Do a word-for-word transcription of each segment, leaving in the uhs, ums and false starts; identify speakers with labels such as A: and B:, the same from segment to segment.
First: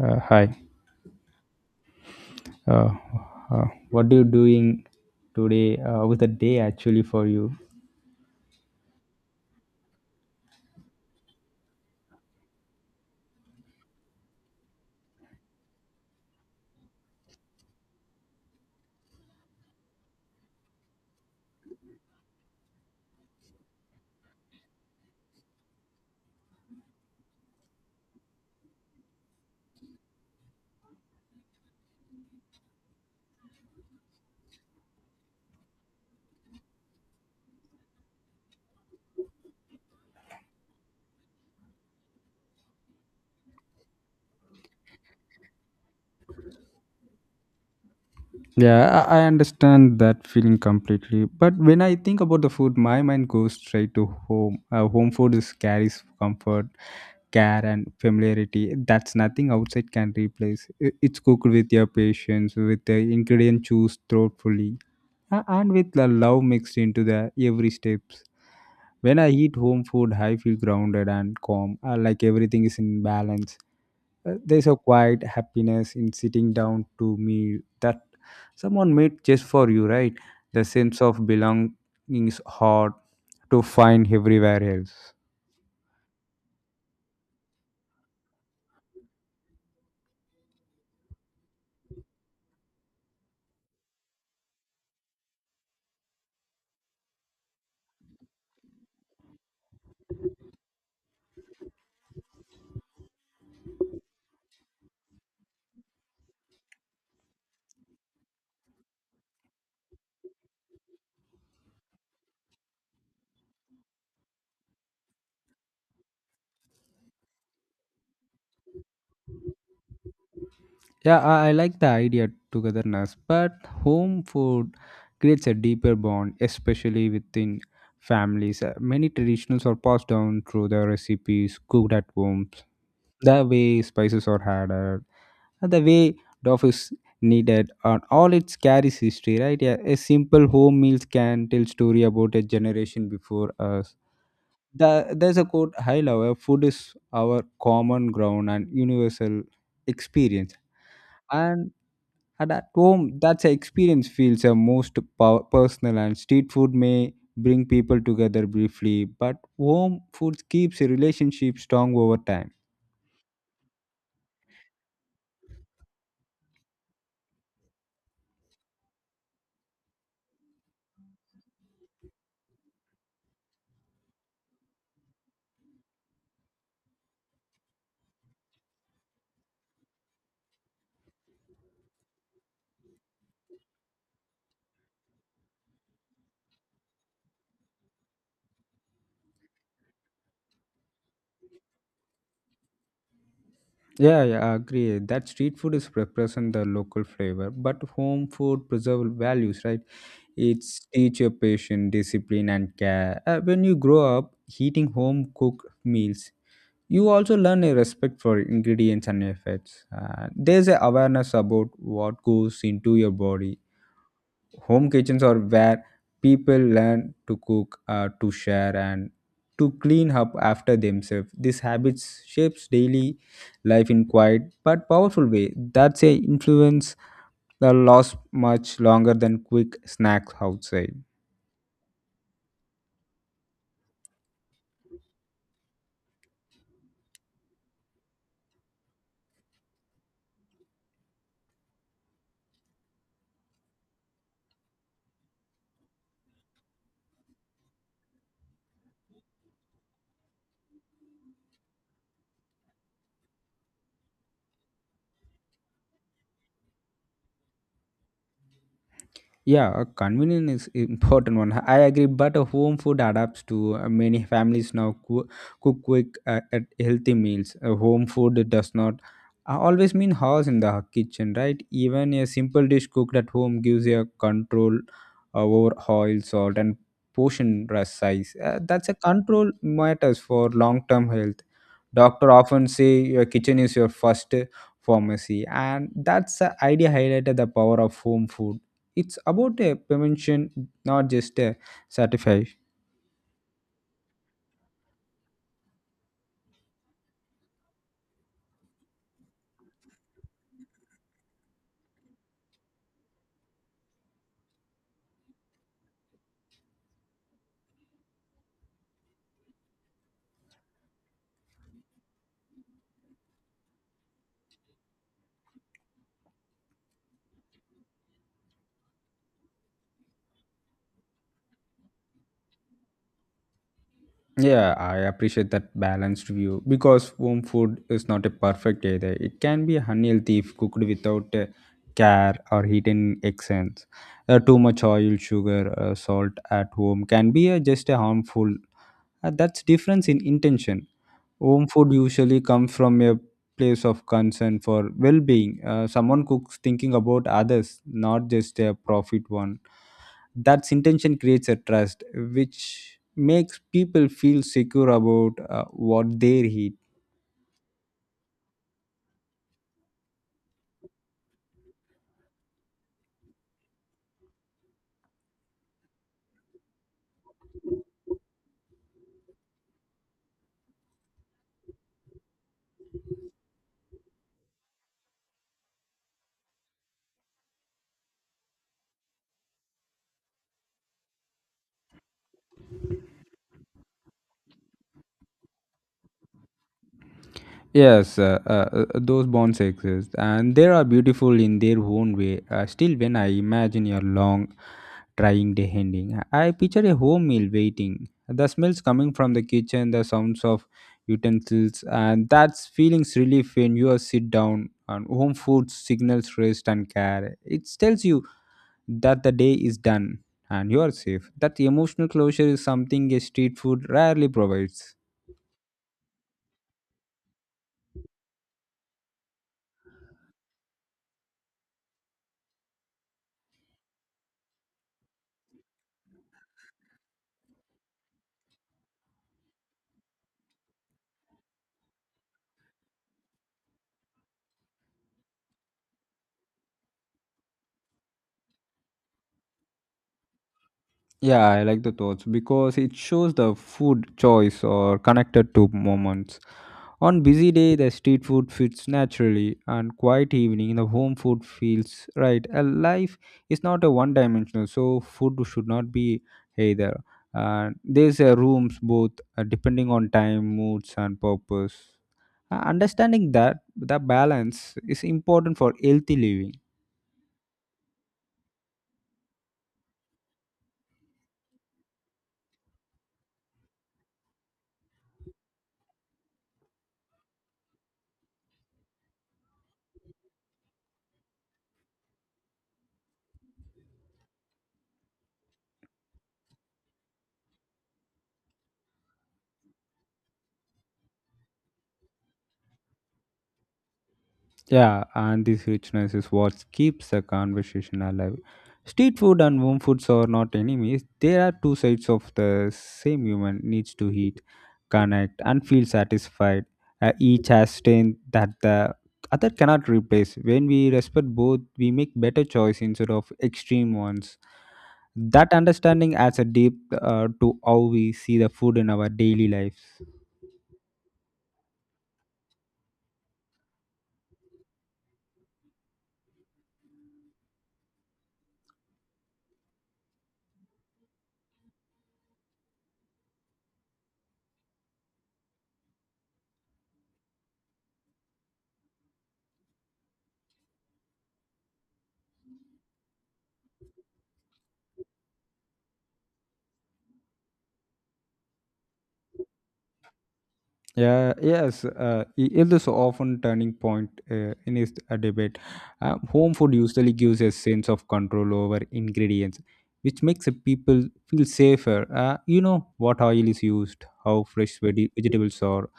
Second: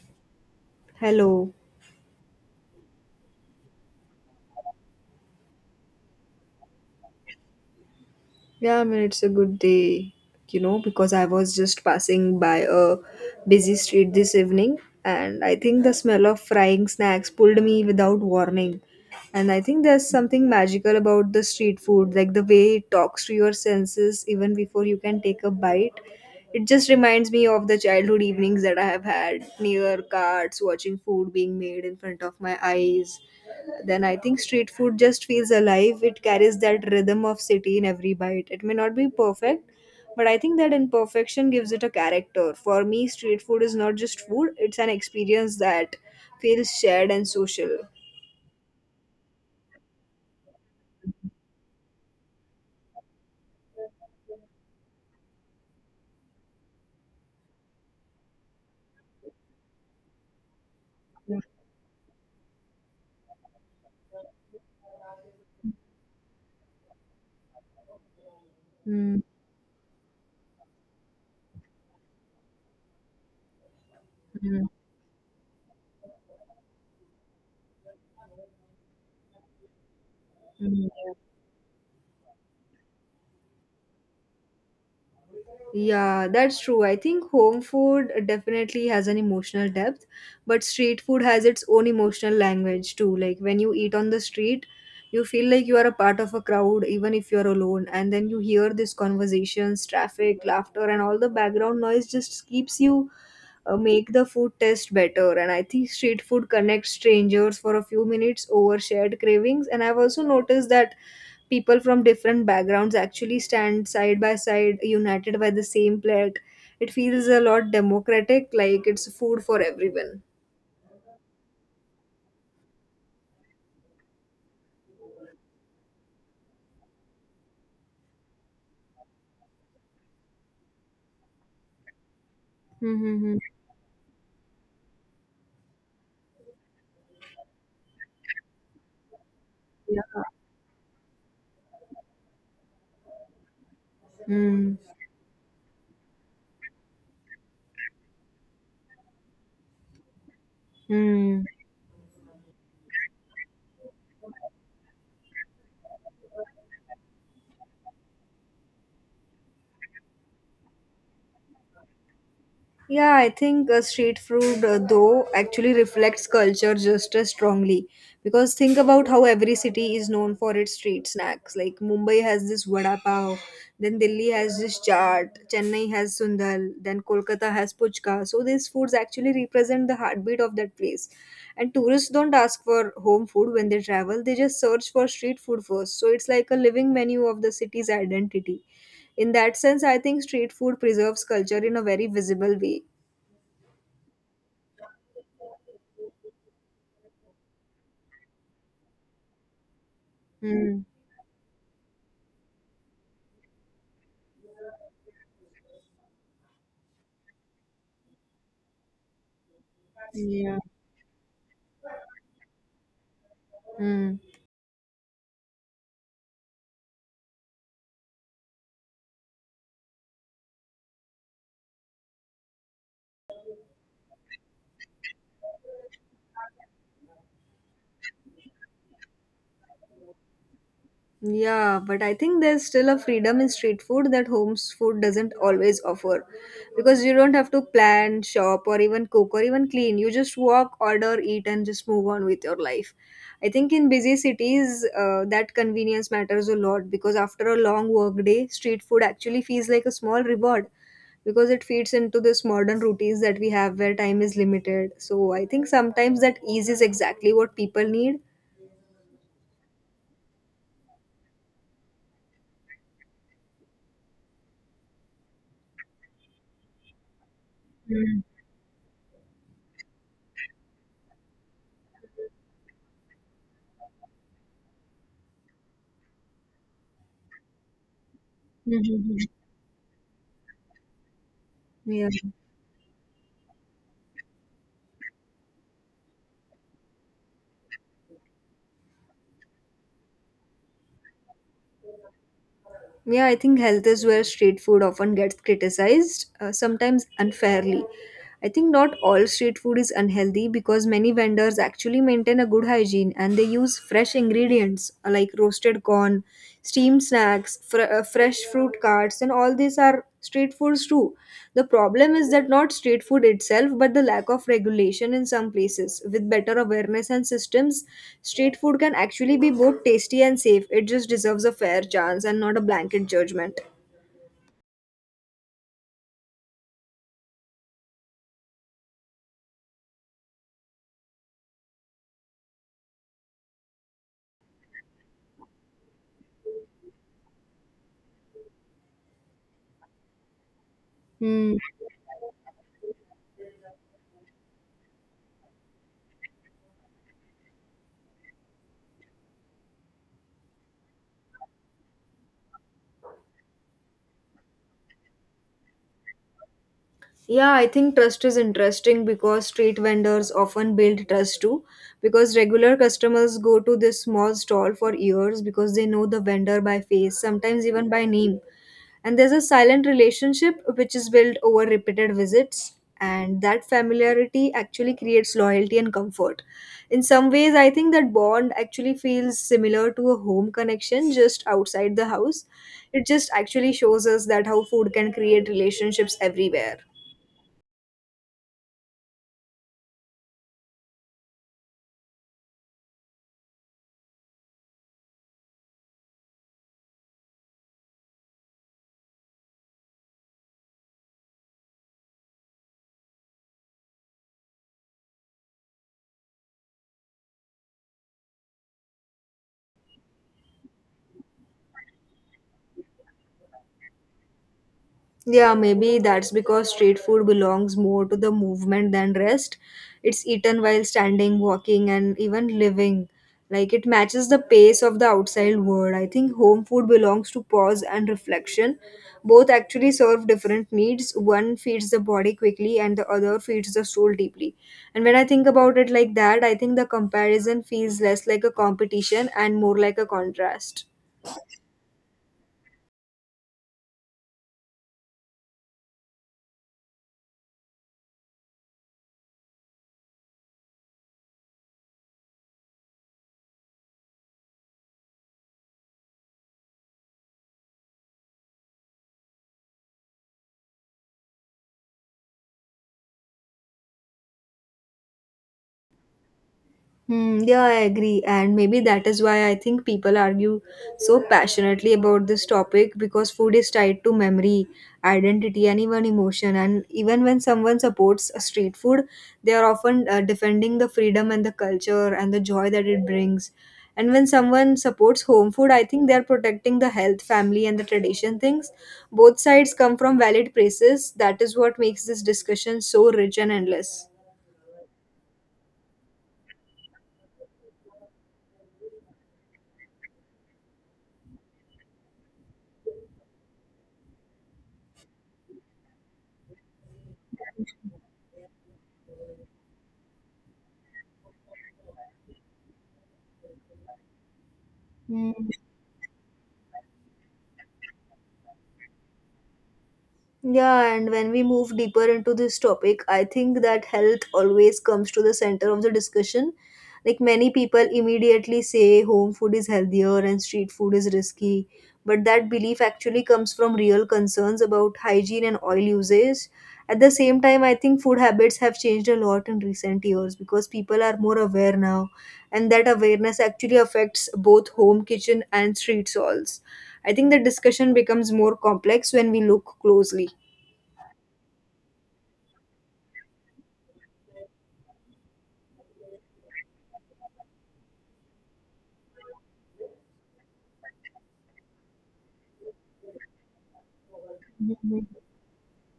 A: Uh, hi.
B: Hello.
A: Uh, uh, what are you doing today? Uh, with a day actually for you?
B: Yeah, I mean, it's a good day, you know, because I was just passing by a busy street this evening, and I think the smell of frying snacks pulled me without warning. And I think there's something magical about the street food, like the way it talks to your senses even before you can take a bite. It just reminds me of the childhood evenings that I have had near carts, watching food being made in front of my eyes then I think street food just feels alive. It carries that rhythm of city in every bite. It may not be perfect, but I think that imperfection gives it a character. For me, street food is not just food, it's an experience that feels shared and social.
A: Yeah, I I understand that feeling completely. But when I think about the food, my mind goes straight to home. Uh, home food is carries comfort, care, and familiarity. That's nothing outside can replace. I- It's cooked with your patience, with the ingredient choose thoughtfully, a- and with the love mixed into the every step.
B: Mm-hmm.
A: When I eat home food, I feel grounded and calm, uh, like everything is in balance. Uh, there's a quiet happiness in sitting down to meal that someone made just for you, right? The sense of belonging is hard to find everywhere else.
B: Yeah, that's true. I think home food definitely has an emotional depth, but street food has its own emotional language too. Like when you eat on the street, you feel like you are a part of a crowd, even if you're alone. And then you hear these conversations, traffic, laughter, and all the background noise just keeps you uh, make the food taste better. And I think street food connects strangers for a few minutes over shared cravings. And I've also noticed that people from different backgrounds actually stand side by side united by the same plate, it feels a lot democratic, like it's food for everyone.
A: Yeah, I, I like the idea togetherness, but home food creates a deeper bond, especially within families. Uh, many traditions are passed down through the recipes cooked at home.
B: Mm-hmm.
A: The way spices are added, the way Dove is needed and all it carries history, right? Yeah, a
B: Yeah.
A: simple home meals can tell story about a generation before us.
B: Mm.
A: The, there's a quote I love, "Our food is our common ground and universal experience,"
B: Mm.
A: and at at home that's an experience feels the most pow- personal, and street food may bring people together briefly but home food keeps a relationship strong over time.
B: Yeah, I think uh, street food, uh, though, actually reflects culture just as strongly. Because think about how every city is known for its street snacks. Like Mumbai has this vada pav, then Delhi has this chaat, Chennai has sundal, then Kolkata has puchka. So these foods actually represent the heartbeat of that place. And tourists don't ask for home food when they travel; they just search for street food first. So it's like a living menu of the city's identity. In that sense, I think street food preserves culture in a very visible way.
A: Yeah, yeah, I agree. That street food is represent the local flavor, but home food preserve values, right? It's
B: Mm,
A: teach your patience, discipline, and care. Uh, when you grow up eating home cooked meals, you also learn a respect for ingredients and efforts. Uh,
B: yeah.
A: there's a awareness about what goes into your body.
B: Mm,
A: Home kitchens are where people learn to cook, uh, to share and to clean up after themselves. This habit shapes daily life in quiet but powerful way. That's a influence that lasts much longer than quick snacks outside.
B: yeah, but I think there's still a freedom in street food that home food doesn't always offer because you don't have to plan, shop, or even cook or even clean. You just walk, order, eat, and just move on with your life. I think in busy cities, uh, that convenience matters a lot because after a long work day, street food actually feels like a small reward because it feeds into this modern routines that we have where time is limited. So I think sometimes that ease is exactly what people need.
A: Yeah, uh, convenience is important one. I agree, but a home food adapts to, uh, many families now coo- cook quick uh, at healthy meals. Uh, home food does not uh, always mean house in the kitchen, right? Even a simple dish cooked at home gives you a control uh, over oil, salt, and portion rest size. Uh, that's a
B: Mhm.
A: control matters for long-term health.
B: Yeah.
A: Doctor often say your kitchen is your first uh, pharmacy, and that's the idea highlighted the power of home food. It's about a prevention, not just a satisfy.
B: Yeah, I think health is where street food often gets criticized, uh, sometimes unfairly. I think not all street food is unhealthy because many vendors actually maintain a good hygiene and they use fresh ingredients uh, like roasted corn, steamed snacks, fr- uh, fresh fruit carts, and all these are street foods too. The problem is that not street food itself but the lack of regulation in some places. With better awareness and systems, street food can actually be both tasty and safe. It just deserves a fair chance and not a blanket judgment.
A: Yeah, I appreciate that balanced view because home food is not a perfect either. It can be unhealthy if cooked without uh, care or hidden accents. Uh, too much oil sugar uh, salt at home can be, uh, just a harmful. Uh, that's difference in intention.
B: Hmm.
A: Home food usually comes from a place of concern for well being. Uh, someone cooks thinking about others, not just a profit one. That intention creates a trust, which makes people feel secure about uh, what they eat.
B: Yeah, I think trust is interesting because street vendors often build trust too. Because regular customers go to this small stall for years because they know the vendor by face, sometimes even by name. And there's a silent relationship which is built over repeated visits, and that familiarity actually creates loyalty and comfort. In some ways, I think that bond actually feels similar to a home connection just outside the house. It just actually shows us that how food can create relationships everywhere.
A: Yes, uh, uh, uh, those bonds exist, and they are beautiful in their own way. Uh, still, when I imagine your long, trying day ending, I picture a home meal waiting. The smells coming from the kitchen, the sounds of utensils, and that's feelings relief when you are sit down. And home food signals rest and care. It tells you that the day is done and you are safe. That emotional closure is something a street food rarely provides.
B: Yeah, maybe that's because street food belongs more to the movement than rest. It's eaten while standing, walking, and even living. Like it matches the pace of the outside world. I think home food belongs to pause and reflection. Both actually serve different needs. One feeds the body quickly, and the other feeds the soul deeply. And when I think about it like that, I think the comparison feels less like a competition and more like a contrast.
A: Yeah, I like the thoughts because it shows the food choice or connected to moments. On busy day, the street food fits naturally, and quiet evening, the home food feels right. A life is not a one-dimensional, so food should not be either. And there's a rooms both, uh, depending on time, moods, and purpose. Uh, Understanding that the balance is important for healthy living.
B: Hmm, yeah, I agree. And maybe that is why I think people argue so passionately about this topic because food is tied to memory, identity, and even emotion. And even when someone supports a street food, they are often uh, defending the freedom and the culture and the joy that it brings. And when someone supports home food, I think they are protecting the health, family, and the tradition things. Both sides come from valid places. That is what makes this discussion so rich and endless.
A: Yeah, and this richness is what keeps the conversation alive. Street food and home foods are not enemies. They are two sides of the same human needs to eat, connect, and feel satisfied. Uh, each has strength that the other cannot replace. When we respect both, we make better choice instead of extreme ones.
B: Hmm.
A: That understanding adds a depth uh, to how we see the food in our daily lives.
B: Yeah, and when we move deeper into this topic, I think that health always comes to the center of the discussion. Like many people immediately say home food is healthier and street food is risky, but that belief actually comes from real concerns about hygiene and oil usage. At the same time, I think food habits have changed a lot in recent years because people are more aware now, and that awareness actually affects both home kitchen and street stalls. I think the discussion becomes more complex when we look closely.
A: Yeah, yes, uh, i- it is often turning point uh, in is a debate. Uh, home food usually gives a sense of control over ingredients, which makes the people feel safer. Uh, you know what oil is used, how fresh veg- vegetables are,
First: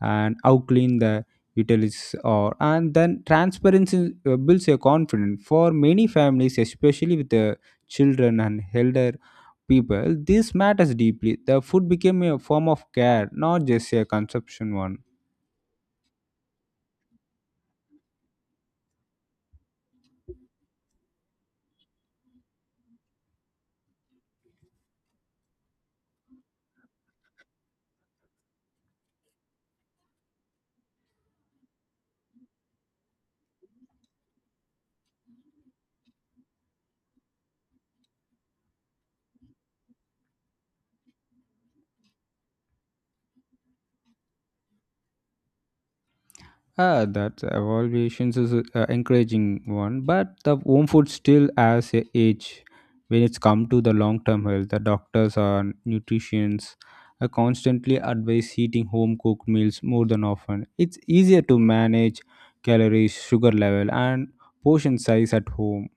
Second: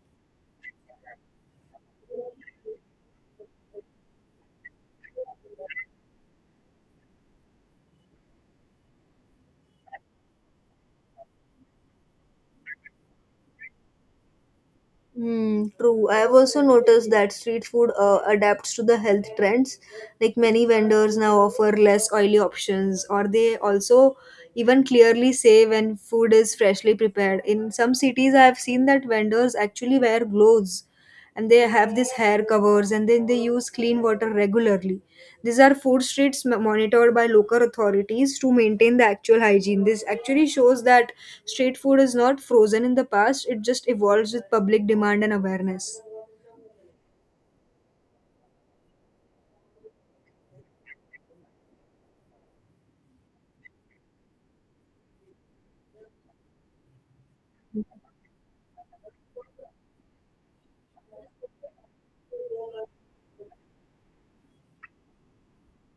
A: and how clean the utilities are, and then transparency uh, builds a confidence for many families, especially with the children and elder people. This matters deeply. The food became a form of care, not just a consumption one.
B: Hmm, true. I've also noticed that street food uh, adapts to the health trends. Like many vendors now offer less oily options, or they also even clearly say when food is freshly prepared. In some cities, I have seen that vendors actually wear gloves and they have these hair covers and then they use clean water regularly. These are food streets m- monitored by local authorities to maintain the actual hygiene. This actually shows that street food is not frozen in the past, it just evolves with public demand and awareness.
A: Ah, that evaluations is uh, encouraging one, but the home food still has a age when it's come to the long-term health. The doctors or nutritionists uh, constantly advise eating home-cooked meals more than often. It's easier to manage calories, sugar level, and portion size at home.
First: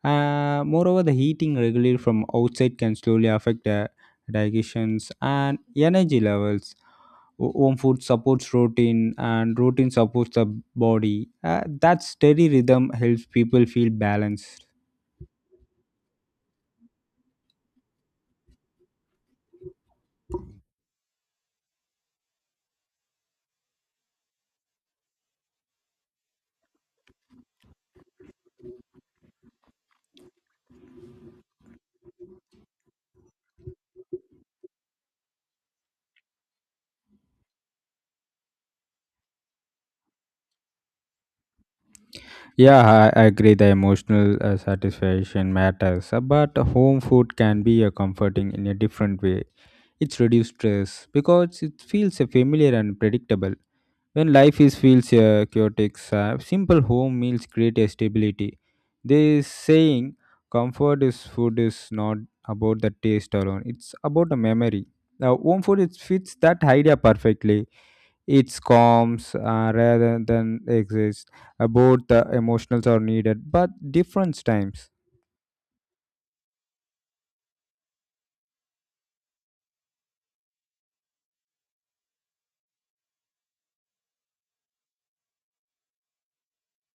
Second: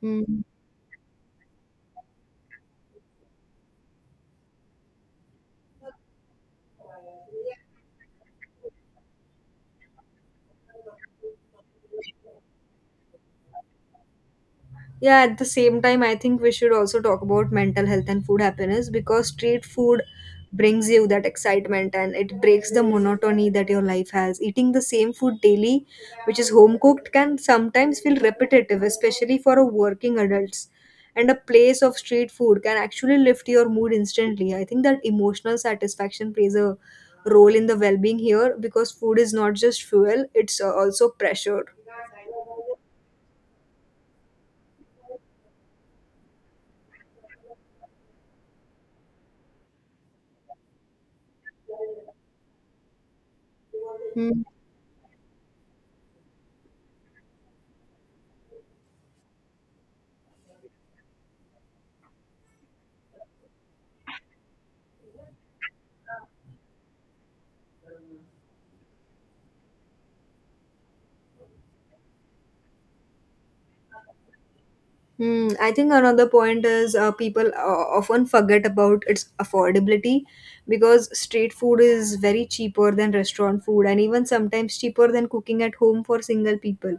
B: Hmm.
A: Uh, moreover, the heating regularly from outside can slowly affect the digestions and energy levels. Ho- home food supports routine and routine supports the body. Uh, that steady rhythm helps people feel balanced.
B: Yeah, at the same time, I think we should also talk about mental health and food happiness because street food brings you that excitement and it breaks the monotony that your life has. Eating the same food daily, which is home cooked, can sometimes feel repetitive, especially for a working adults. And a place of street food can actually lift your mood instantly. I think that emotional satisfaction plays a role in the well-being here because food is not just fuel, it's uh, also pressure.
A: Yeah, I I agree. The emotional uh, satisfaction matters, uh, but home food can be a comforting in a different way. It's reduced stress because it feels uh, familiar and predictable. When life is feels uh, chaotic, uh, simple home meals create a stability. They saying comfort is food is not about the taste alone; it's about the memory. Now, home food it fits that idea perfectly. It's calms, uh, rather than exists. Uh, Both the emotions are needed, but different times.
B: Hmm, I think another point is uh, people uh, often forget about its affordability because street food is very cheaper than restaurant food and even sometimes cheaper than cooking at home for single people.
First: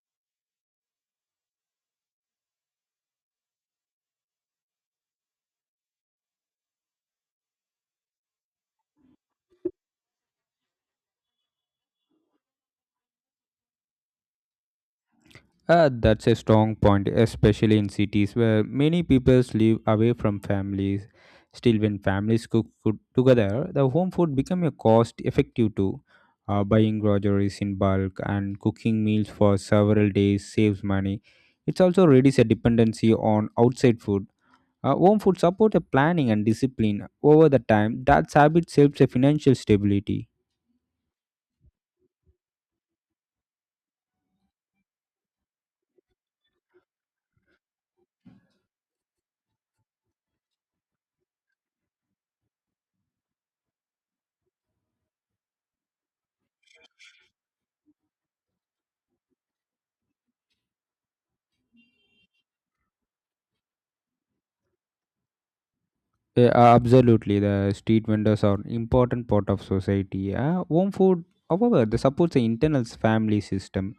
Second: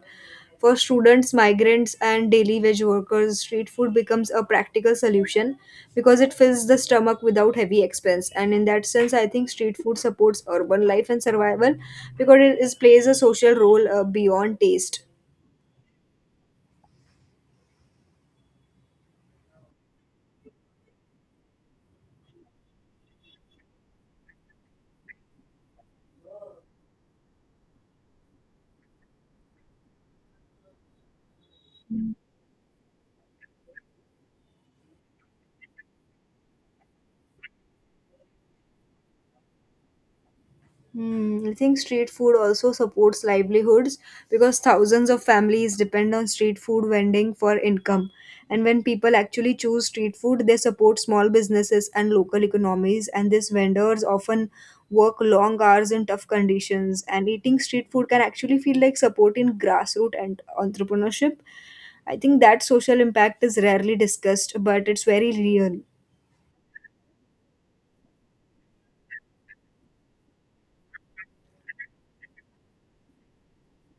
B: For students, migrants, and daily wage workers, street food becomes a practical solution because it fills the stomach without heavy expense. And in that sense, I think street food supports urban life and survival because it is, plays a social role uh, beyond taste.
A: Uh, that's a strong point, especially in cities where many peoples live away from families. Still, when families cook food together, the home food become a cost effective too. Uh, buying groceries in bulk and cooking meals for several days saves money. It's also reduces a dependency on outside food. Uh, home food support a planning and discipline over the time. That habit helps a financial stability.
B: Hmm, I think street food also supports livelihoods because thousands of families depend on street food vending for income. And when people actually choose street food, they support small businesses and local economies. And these vendors often work long hours in tough conditions. And eating street food can actually feel like supporting grassroots and entrepreneurship. I think that social impact is rarely discussed, but it's very real.
A: Yeah, uh, absolutely. The street vendors are an important part of society. Uh, home food, however, the supports the internal family system.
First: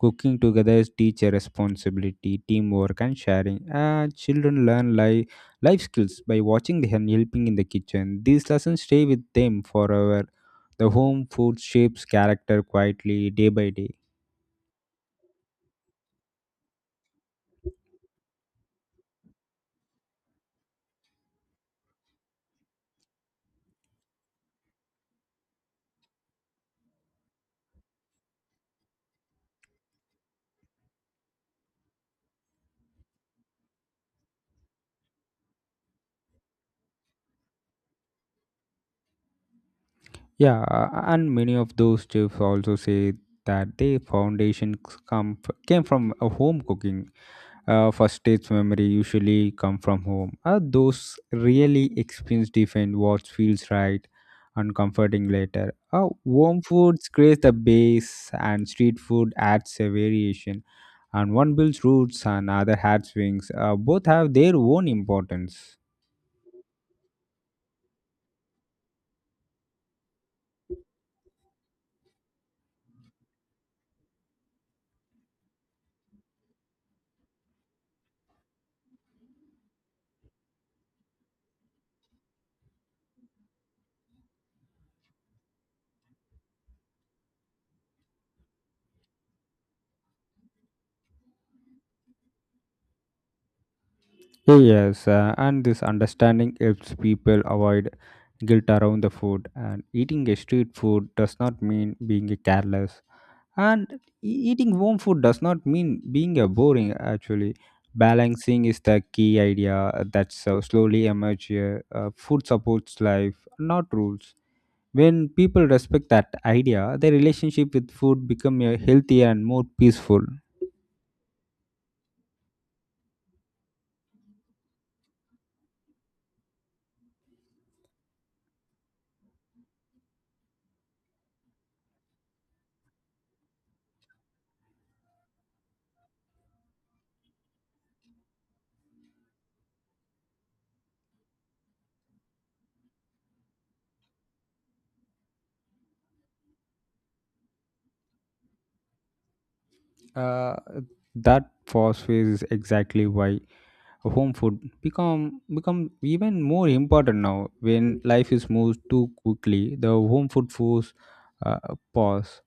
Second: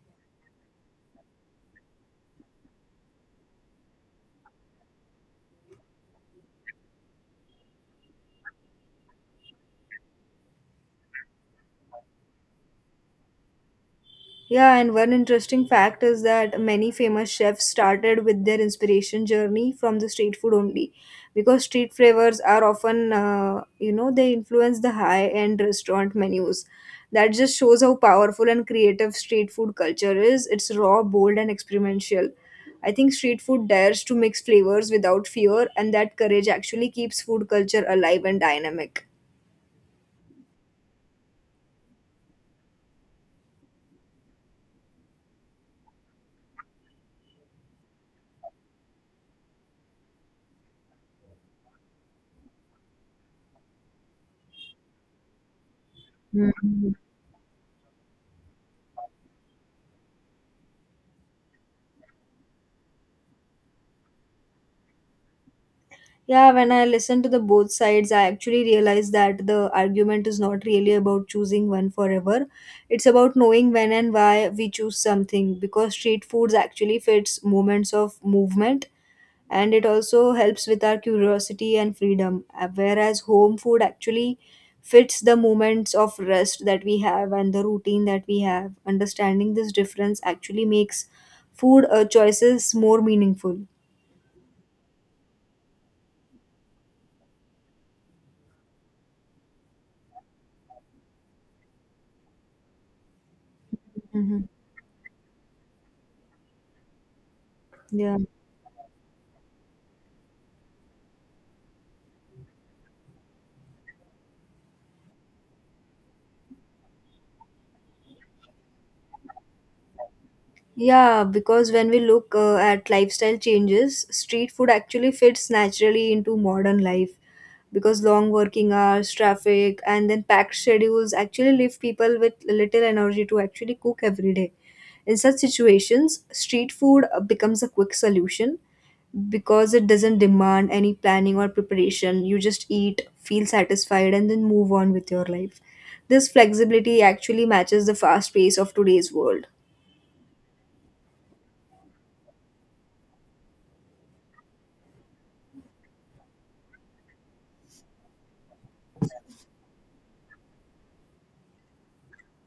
A: Cooking together is teacher responsibility, teamwork, and sharing. Uh, children learn li- life skills by watching them helping in the kitchen. These lessons stay with them forever. The home food shapes character quietly, day by day.
B: Yeah, and one interesting fact is that many famous chefs started with their inspiration journey from the street food only, because street flavors are often, uh, you know, they influence the high-end restaurant menus. That just shows how powerful and creative street food culture is. It's raw, bold, and experimental. I think street food dares to mix flavors without fear, and that courage actually keeps food culture alive and dynamic.
A: Yeah, uh, and many of those chefs also say that their foundation comes came from a home cooking. Uh, first state's memory usually come from home. Uh, those really experience defend what feels right and comforting later. Uh,
B: Hmm.
A: warm foods creates the base and street food adds a variation. And one builds roots and other has wings. Uh, both have their own importance.
B: Yeah, when I listen to the both sides, I actually realize that the argument is not really about choosing one forever. It's about knowing when and why we choose something because street foods actually fits moments of movement and it also helps with our curiosity and freedom, uh, whereas home food actually fits the moments of rest that we have and the routine that we have. Understanding this difference actually makes food uh, choices more meaningful.
A: Yes, uh, and this understanding helps people avoid guilt around the food. And eating a street food does not mean being careless. And
B: Hmm.
A: e- eating home food does not mean being a boring, actually.
B: Yeah.
A: Balancing is the key idea uh, that's uh, slowly emerge here. Uh, food supports life, not rules. When people respect that idea, their relationship with food become uh, healthier and more peaceful.
B: Yeah, because when we look uh, at lifestyle changes, street food actually fits naturally into modern life because long working hours, traffic, and then packed schedules actually leave people with little energy to actually cook every day. In such situations, street food uh, becomes a quick solution because it doesn't demand any planning or preparation. You just eat, feel satisfied, and then move on with your life. This flexibility actually matches the fast pace of today's world.
A: Uh, that phosphate is exactly why home food become become even more important now. When life is moved too quickly, the home food force, uh, pause.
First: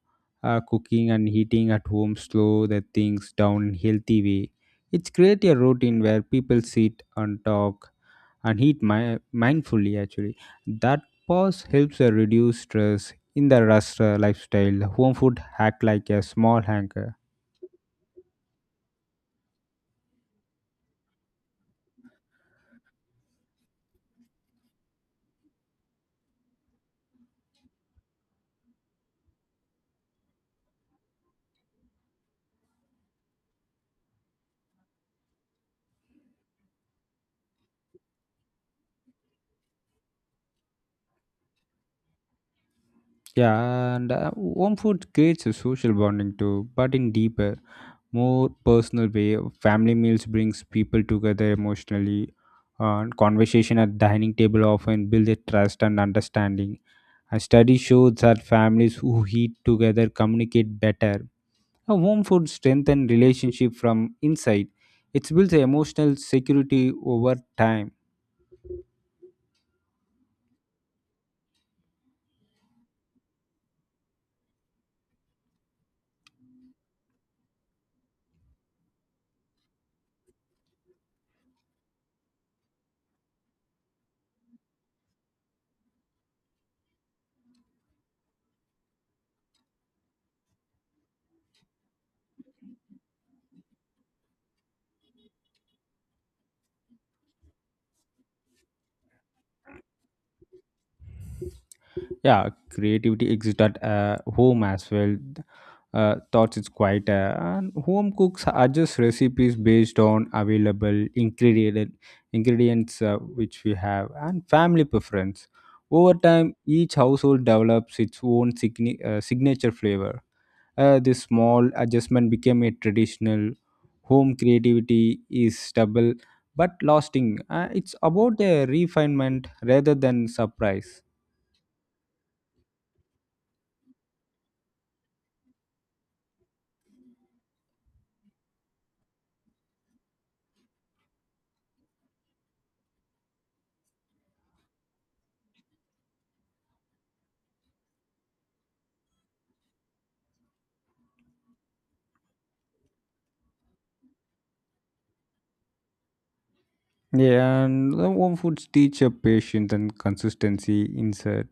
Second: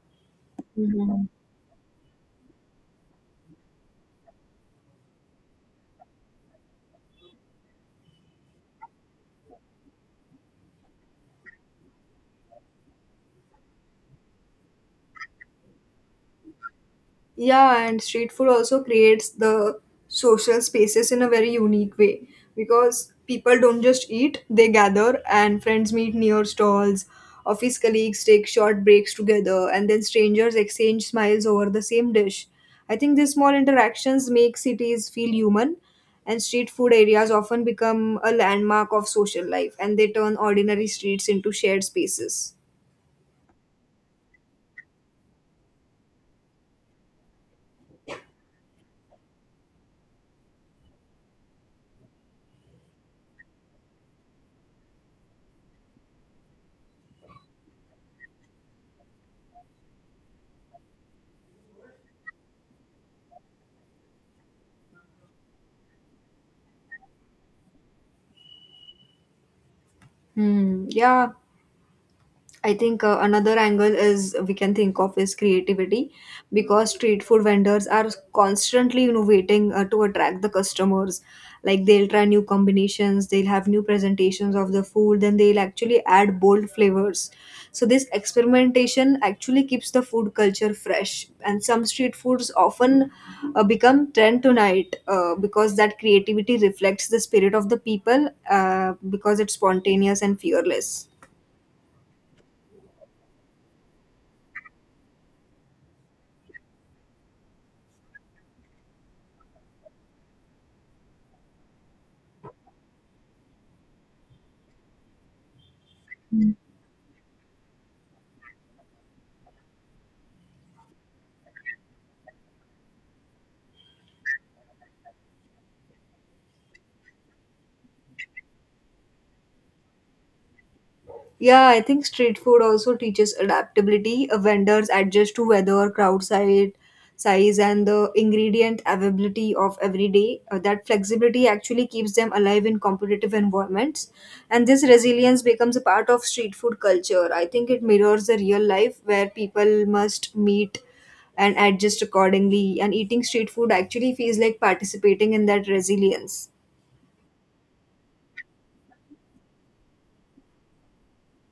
A: uh, Cooking and
B: Mhm.
A: heating at home slow the things down in healthy way. It's create a routine where people sit and talk and eat mi- mindfully actually. That pause helps uh, reduce stress in the rush uh, lifestyle. Home food act like a small anchor.
B: Yeah, and street food also creates the social spaces in a very unique way because people don't just eat, they gather and friends meet near stalls. Office colleagues take short breaks together and then strangers exchange smiles over the same dish. I think these small interactions make cities feel human, and street food areas often become a landmark of social life and they turn ordinary streets into shared spaces.
A: Yeah, and uh, home food creates a social bonding too, but in deeper, more personal way. Family meals brings people together emotionally. Uh, conversation at dining table often build a trust and understanding. A study shows that families who eat together communicate better. A home food strengthens relationship from inside. It builds emotional security over time.
B: Hmm, yeah. I think uh, another angle is we can think of is creativity because street food vendors are constantly innovating uh, to attract the customers. Like they'll try new combinations, they'll have new presentations of the food, then they'll actually add bold flavors. So, this experimentation actually keeps the food culture fresh. And some street foods often uh, become trend tonight uh, because that creativity reflects the spirit of the people uh, because it's spontaneous and fearless.
A: Yeah, creativity exists at uh, home as well. Uh, thoughts it's quite, uh, and home cooks adjust recipes based on available ingredient ingredients, uh, which we have and family preference over time. Each household develops its own signi- uh, signature flavor. Uh, this small adjustment became a traditional home creativity. Is stable but lasting. Uh, it's about a refinement rather than surprise.
B: Yeah, I think street food also teaches adaptability. Uh, vendors adjust to weather, crowd size, size, and the ingredient availability of every day. Uh, that flexibility actually keeps them alive in competitive environments, and this resilience becomes a part of street food culture. I think it mirrors the real life where people must meet and adjust accordingly. And eating street food actually feels like participating in that resilience.
A: Yeah, and the home foods teach a patience and consistency. Insert,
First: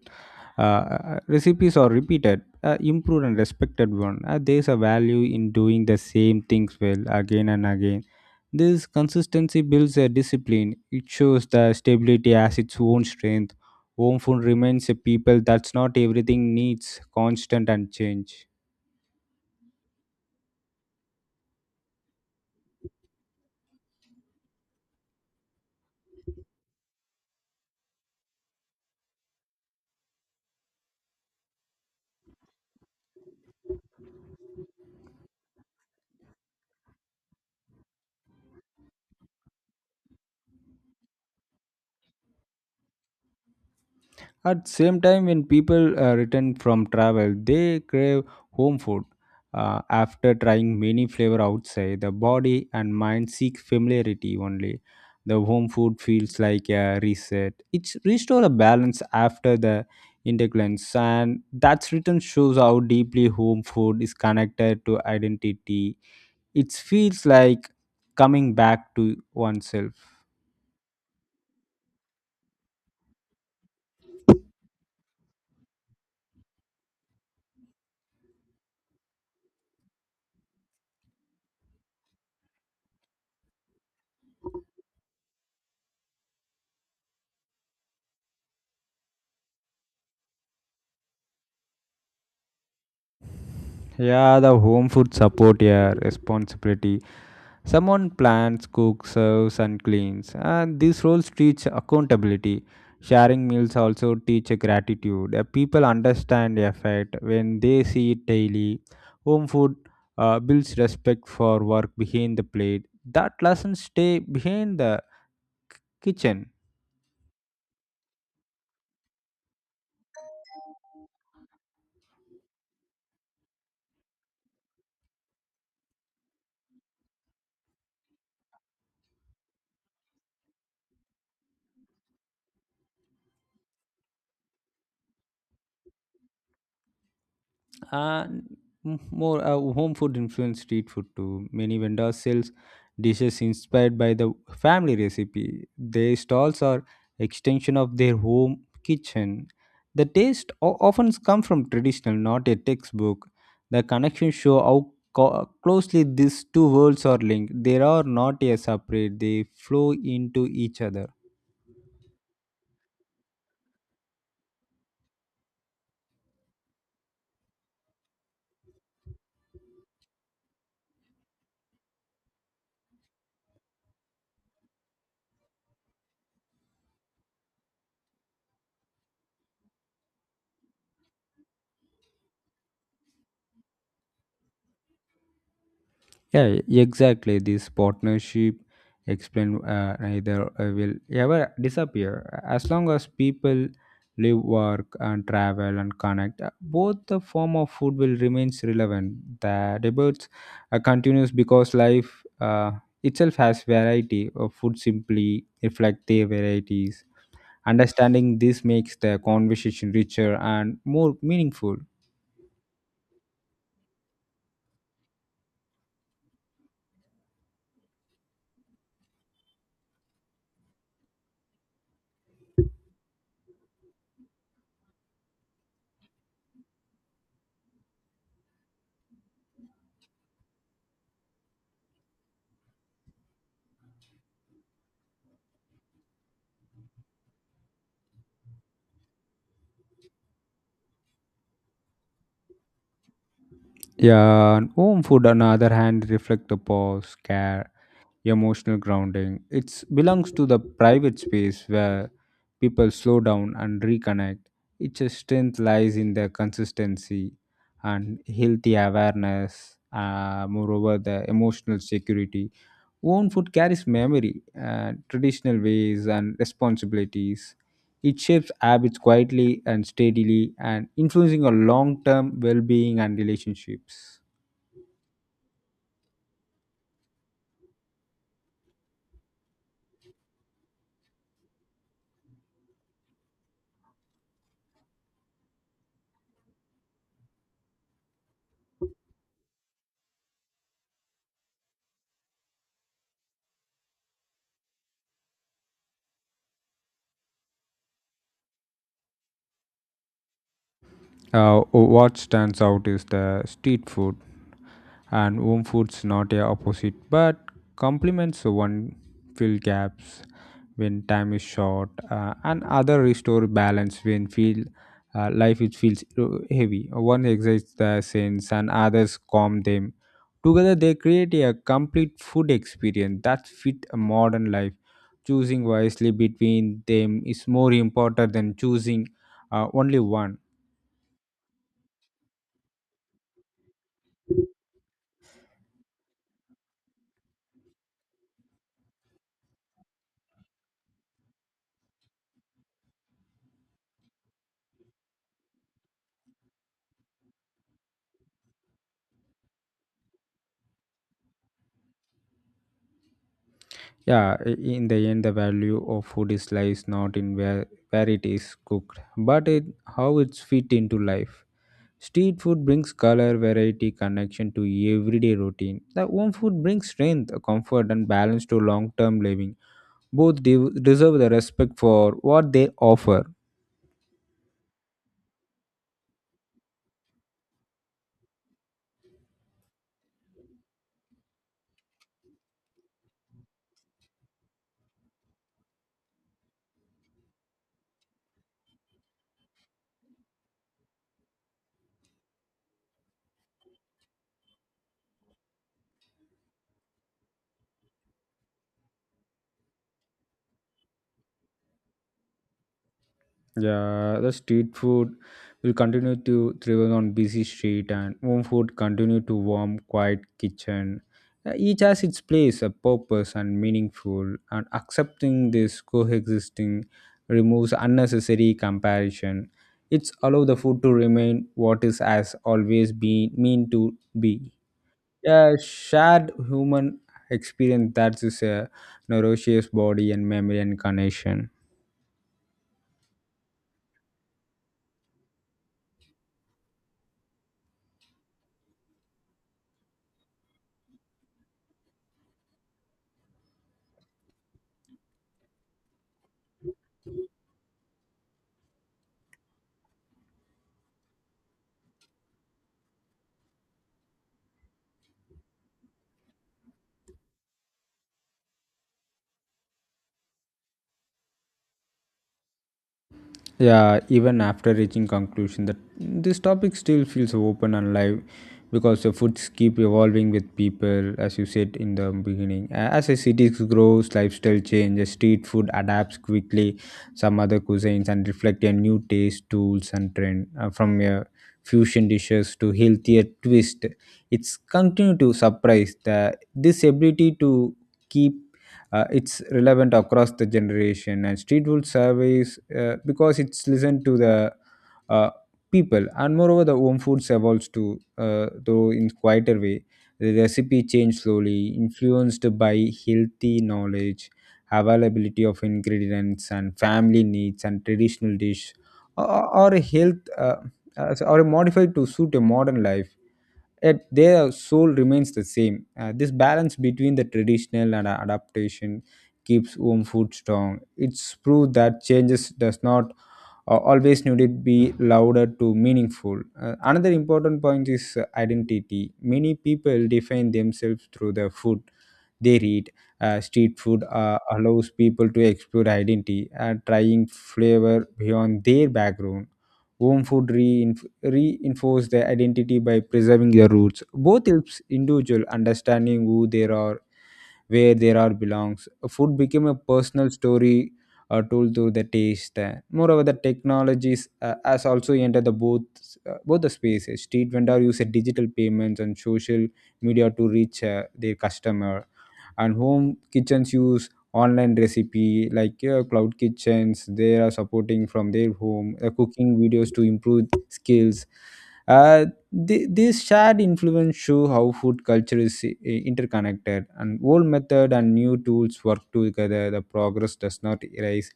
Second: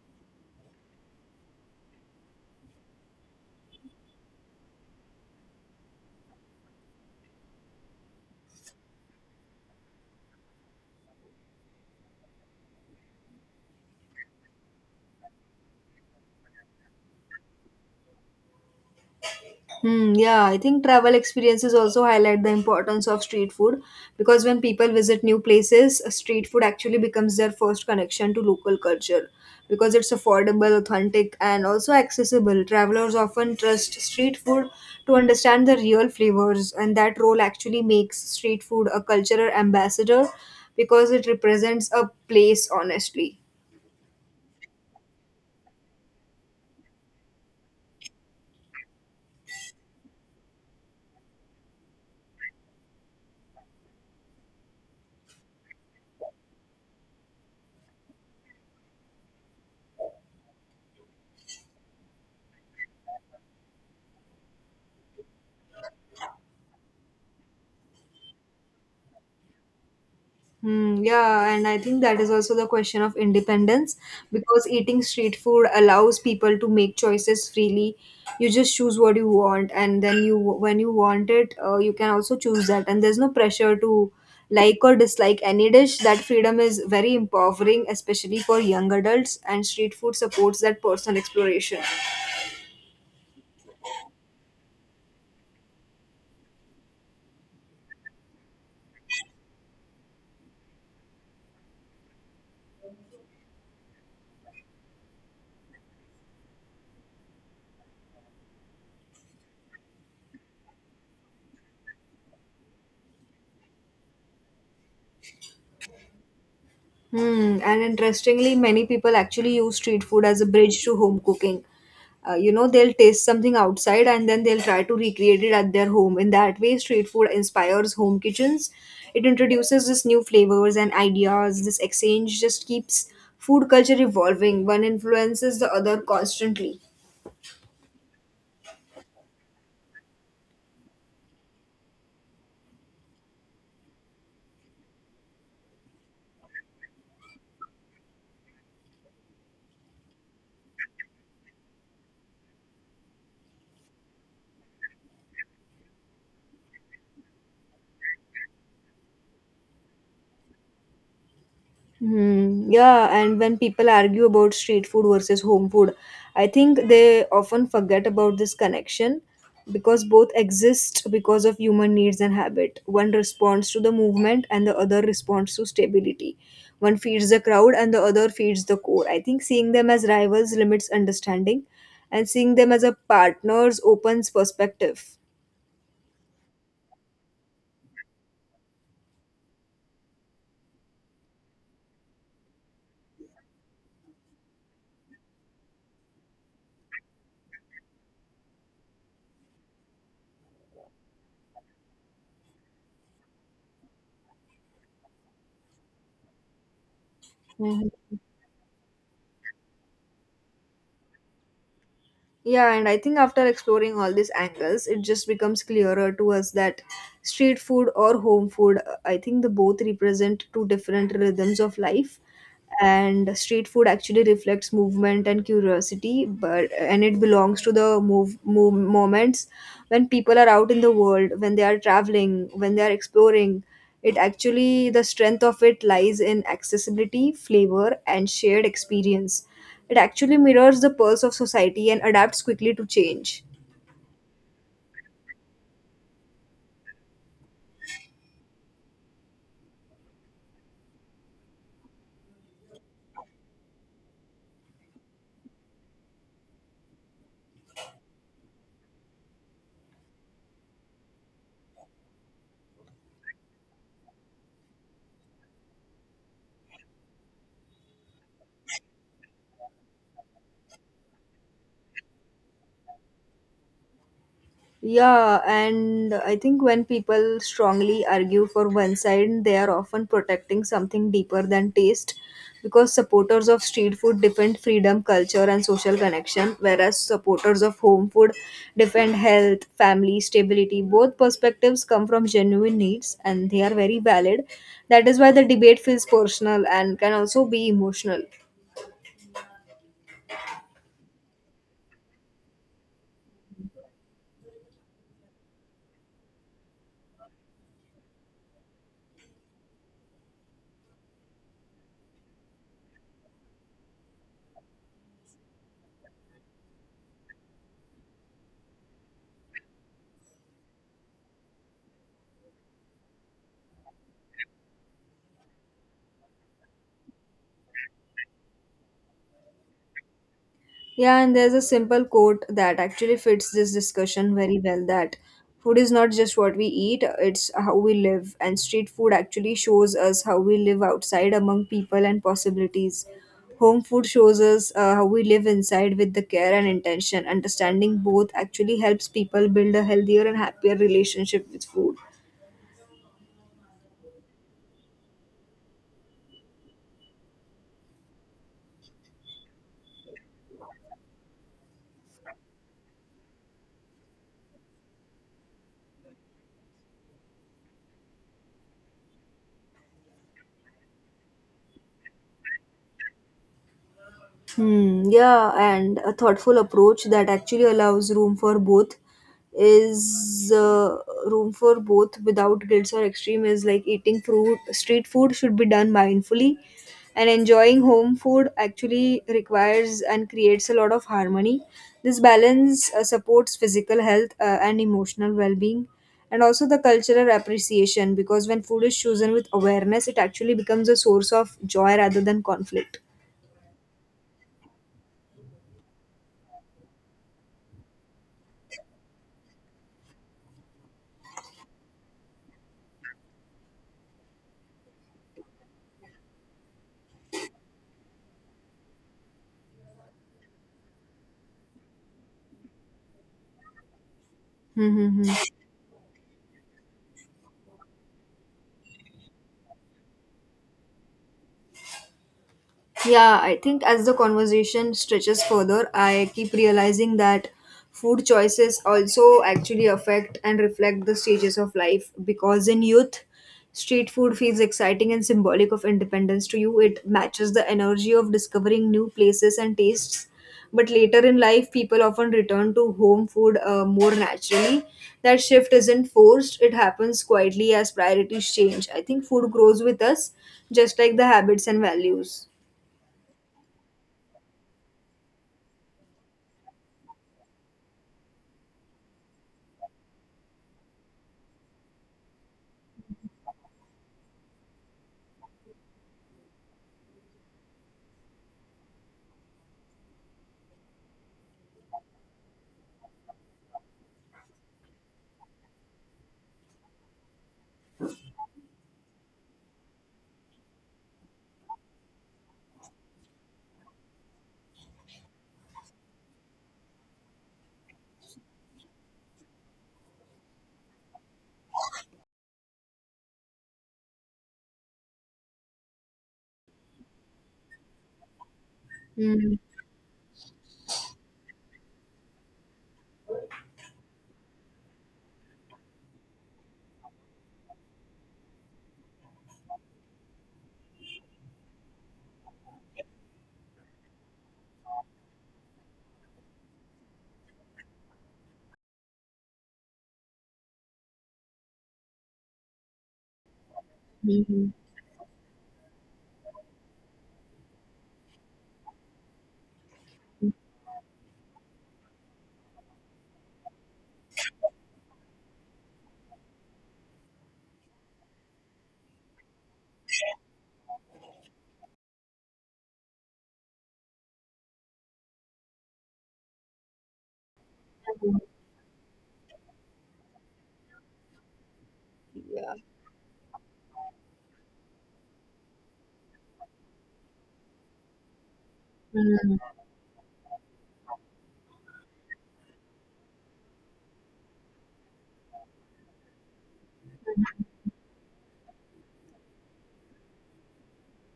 A: Uh, uh, recipes are repeated, uh, improved and respected one. Uh, there's a value in doing the same things well again and again. This consistency builds a discipline. It shows the stability as its own strength. Home food remains a people that's not everything needs constant and change.
B: Hmm, yeah, I think travel experiences also highlight the importance of street food because when people visit new places, street food actually becomes their first connection to local culture because it's affordable, authentic, and also accessible. Travelers often trust street food to understand the real flavors, and that role actually makes street food a cultural ambassador because it represents a place honestly.
A: At same time, when people uh, return from travel, they crave home food. Uh, after trying many flavor outside, the body and mind seek familiarity only. The home food feels like a reset. It's restore a balance after the interclence, and that return shows how deeply home food is connected to identity. It feels like coming back to oneself.
B: Hmm, yeah, and I think that is also the question of independence because eating street food allows people to make choices freely. You just choose what you want, and then you, when you want it, uh, you can also choose that. And there's no pressure to like or dislike any dish. That freedom is very empowering, especially for young adults, and street food supports that personal exploration.
A: Yeah, the home food support, yeah, responsibility. Someone plans, cooks, serves, and cleans, and these roles teach accountability. Sharing meals also teach gratitude. Uh, People understand effort when they see it daily. Home food uh, builds respect for work behind the plate. That lessons stay behind the kitchen.
B: Hmm, and interestingly, many people actually use street food as a bridge to home cooking. Uh, you know, they'll taste something outside and then they'll try to recreate it at their home. In that way, street food inspires home kitchens. It introduces this new flavors and ideas. This exchange just keeps food culture evolving. One influences the other constantly.
A: Uh, n- m- more uh, home food influenced street food too. Many vendors sells dishes inspired by the family recipe. Their stalls are extension of their home kitchen. The taste o- often comes from traditional, not a textbook. The connections show how co- closely these two worlds are linked. They are not a separate; they flow into each other.
B: Hmm. Yeah, and when people argue about street food versus home food, I think they often forget about this connection because both exist because of human needs and habit. One responds to the movement and the other responds to stability. One feeds the crowd and the other feeds the core. I think seeing them as rivals limits understanding and seeing them as a partners opens perspective.
A: Yeah, exactly. This partnership explain uh, neither uh, will ever disappear as long as people live, work, and travel and connect. uh, Both the form of food will remains relevant. The debates uh, continues because life uh, itself has variety. Of food simply reflect their varieties. Understanding this makes the conversation richer and more meaningful.
B: Yeah, and I think after exploring all these angles, it just becomes clearer to us that street food or home food, uh, I think the both represent two different rhythms of life. And street food actually reflects movement and curiosity, but and it belongs to the move, move moments when people are out in the world, when they are traveling, when they are exploring, it actually, the strength of it lies in accessibility, flavor, and shared experience. It actually mirrors the pulse of society and adapts quickly to change.
A: Yeah, and home food on the other hand reflect the pause, care, emotional grounding. It belongs to the private space where people slow down and reconnect. Its strength lies in the consistency and healthy awareness. Uh, moreover, the emotional security. Own food carries memory, uh, traditional ways, and responsibilities. It shapes habits quietly and steadily, and influencing our long-term well-being and relationships.
B: Yeah, and I think when people strongly argue for one side, they are often protecting something deeper than taste because supporters of street food defend freedom, culture, and social connection, whereas supporters of home food defend health, family, stability. Both perspectives come from genuine needs and they are very valid. That is why the debate feels personal and can also be emotional.
A: Uh, what stands out is the street food and home foods not a opposite but complements one, fill gaps when time is short, uh, and other restore balance when feel uh, life it feels uh, heavy. One excites the sense and others calm them. Together they create a complete food experience that fit a modern life. Choosing wisely between them is more important than choosing uh, only one.
B: Yeah, and there's a simple quote that actually fits this discussion very well that food is not just what we eat, it's how we live. And street food actually shows us how we live outside among people and possibilities. Home food shows us uh, how we live inside with the care and intention. Understanding both actually helps people build a healthier and happier relationship with food.
A: Yeah, i- in the end, the value of food is lies not in where, where it is cooked, but in how it's fit into life. Street food brings color, variety, connection to everyday routine. The home food brings strength, comfort, and balance to long-term living. Both de- deserve the respect for what they offer.
B: Hmm, yeah, and a thoughtful approach that actually allows room for both is uh, room for both without guilt or extreme is like eating fruit street food should be done mindfully and enjoying home food actually requires and creates a lot of harmony. This balance uh, supports physical health uh, and emotional well-being, and also the cultural appreciation because when food is chosen with awareness it actually becomes a source of joy rather than conflict.
A: Yeah, the street food will continue to thrive on busy street, and home food continue to warm, quiet kitchen. Uh, Each has its place, a purpose, and meaningful. And accepting this coexisting removes unnecessary comparison. It's allow the food to remain what is has always been mean to be.
B: Mm-hmm.
A: Yeah, shared human experience that is a nourishes body and memory and connection.
B: Yeah, I think as the conversation stretches further, I keep realizing that food choices also actually affect and reflect the stages of life because in youth, street food feels exciting and symbolic of independence to you. It matches the energy of discovering new places and tastes. But later in life, people often return to home food uh, more naturally. That shift isn't forced, it happens quietly as priorities change. I think food grows with us, just like the habits and values.
A: Yeah, even after reaching conclusion that this topic still feels open and live because the foods keep evolving with people, as you said in the beginning. A- As the cities grows, lifestyle changes, street food adapts quickly, some other cuisines and reflect a new taste, tools and trend, uh, from uh, fusion dishes to healthier twist. It's continue to surprise the this ability to keep uh, it's relevant across the generation, and street food surveys uh, because it's listened to the uh, people. And moreover, the home foods evolves too, uh, though in quieter way. The recipe changed slowly, influenced by healthy knowledge, availability of ingredients and family needs and traditional dish, or,
B: Mm,
A: or a health uh, uh, so, or modified to suit a modern life, yet their soul remains the same. Uh, this balance between the traditional and adaptation keeps home food strong. It's proof that changes does not uh, always needed be louder to meaningful. Uh, another important point is uh, identity. Many people define themselves through the food they read. Uh, street food uh,
B: mhm.
A: allows people to explore identity and trying flavor beyond their background. Home food reinf- reinforce their identity by preserving their roots. Both helps individual understanding who they are, where there are belongs. Food became a personal story, uh, told through the taste. Moreover, the technologies uh, has also entered the both uh, both the spaces. Street vendor use a digital payments and social media to reach uh, their customer,
B: Yeah.
A: and home kitchens use online recipe like uh, cloud kitchens. They are supporting from their home, uh,
B: Mm.
A: cooking videos to improve skills. Uh, Th- These shared influence show how food culture is i- interconnected, and old method and new tools work together. The progress does not erase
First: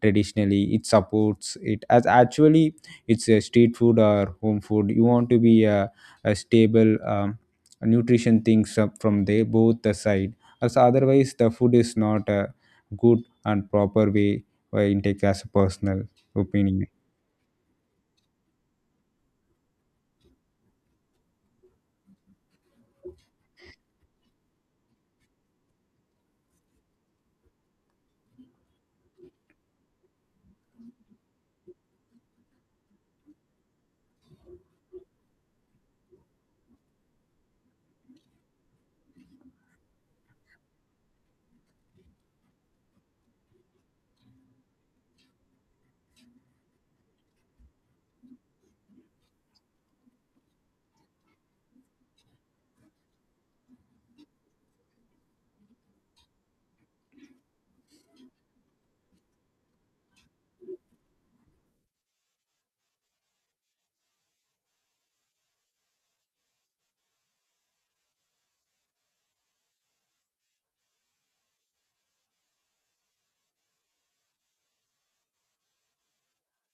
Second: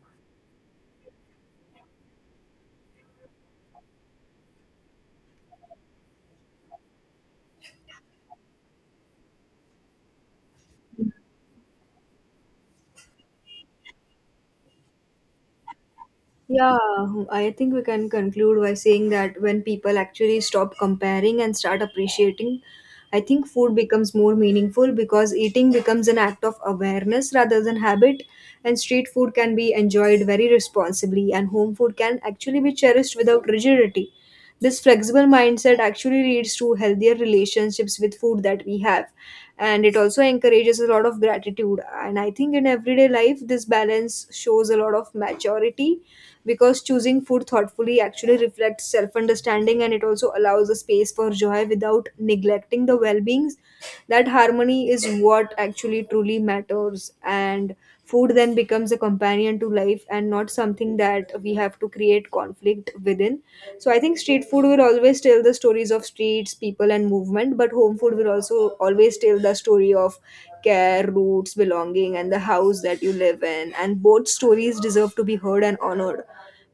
A: traditionally; it supports it. As actually, it's a street food or home food. You want to be a, a stable um, nutrition things up from there both the side. As otherwise, the food is not a good and proper way. I intake as a personal
B: Yeah,
A: opinion.
B: I think we can conclude by saying that when people actually stop comparing and start appreciating, I think food becomes more meaningful because eating becomes an act of awareness rather than habit, and street food can be enjoyed very responsibly, and home food can actually be cherished without rigidity. This flexible mindset actually leads to healthier relationships with food that we have, and it also encourages a lot of gratitude. And I think in everyday life, this balance shows a lot of maturity because choosing food thoughtfully actually reflects self understanding, and it also allows a space for joy without neglecting the well beings. That harmony is what actually truly matters, and food then becomes a companion to life and not something that we have to create conflict within. So I think street food will always tell the stories of streets, people, and movement, but home food will also always tell the story of care, roots, belonging, and the house that you live in. And both stories deserve to be heard and honored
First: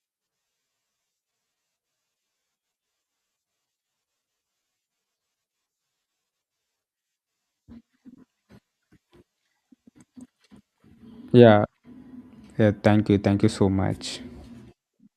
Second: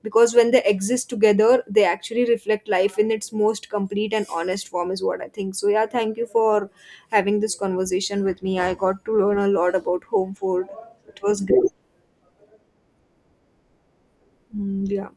B: because when they exist together they actually reflect life in its most complete and honest form, is what I think. So, yeah, thank you for having this conversation with me. I got to learn a lot about home food. It was
A: Yeah,
B: great.
A: yeah. Thank you. Thank you so much.
B: Mm, yeah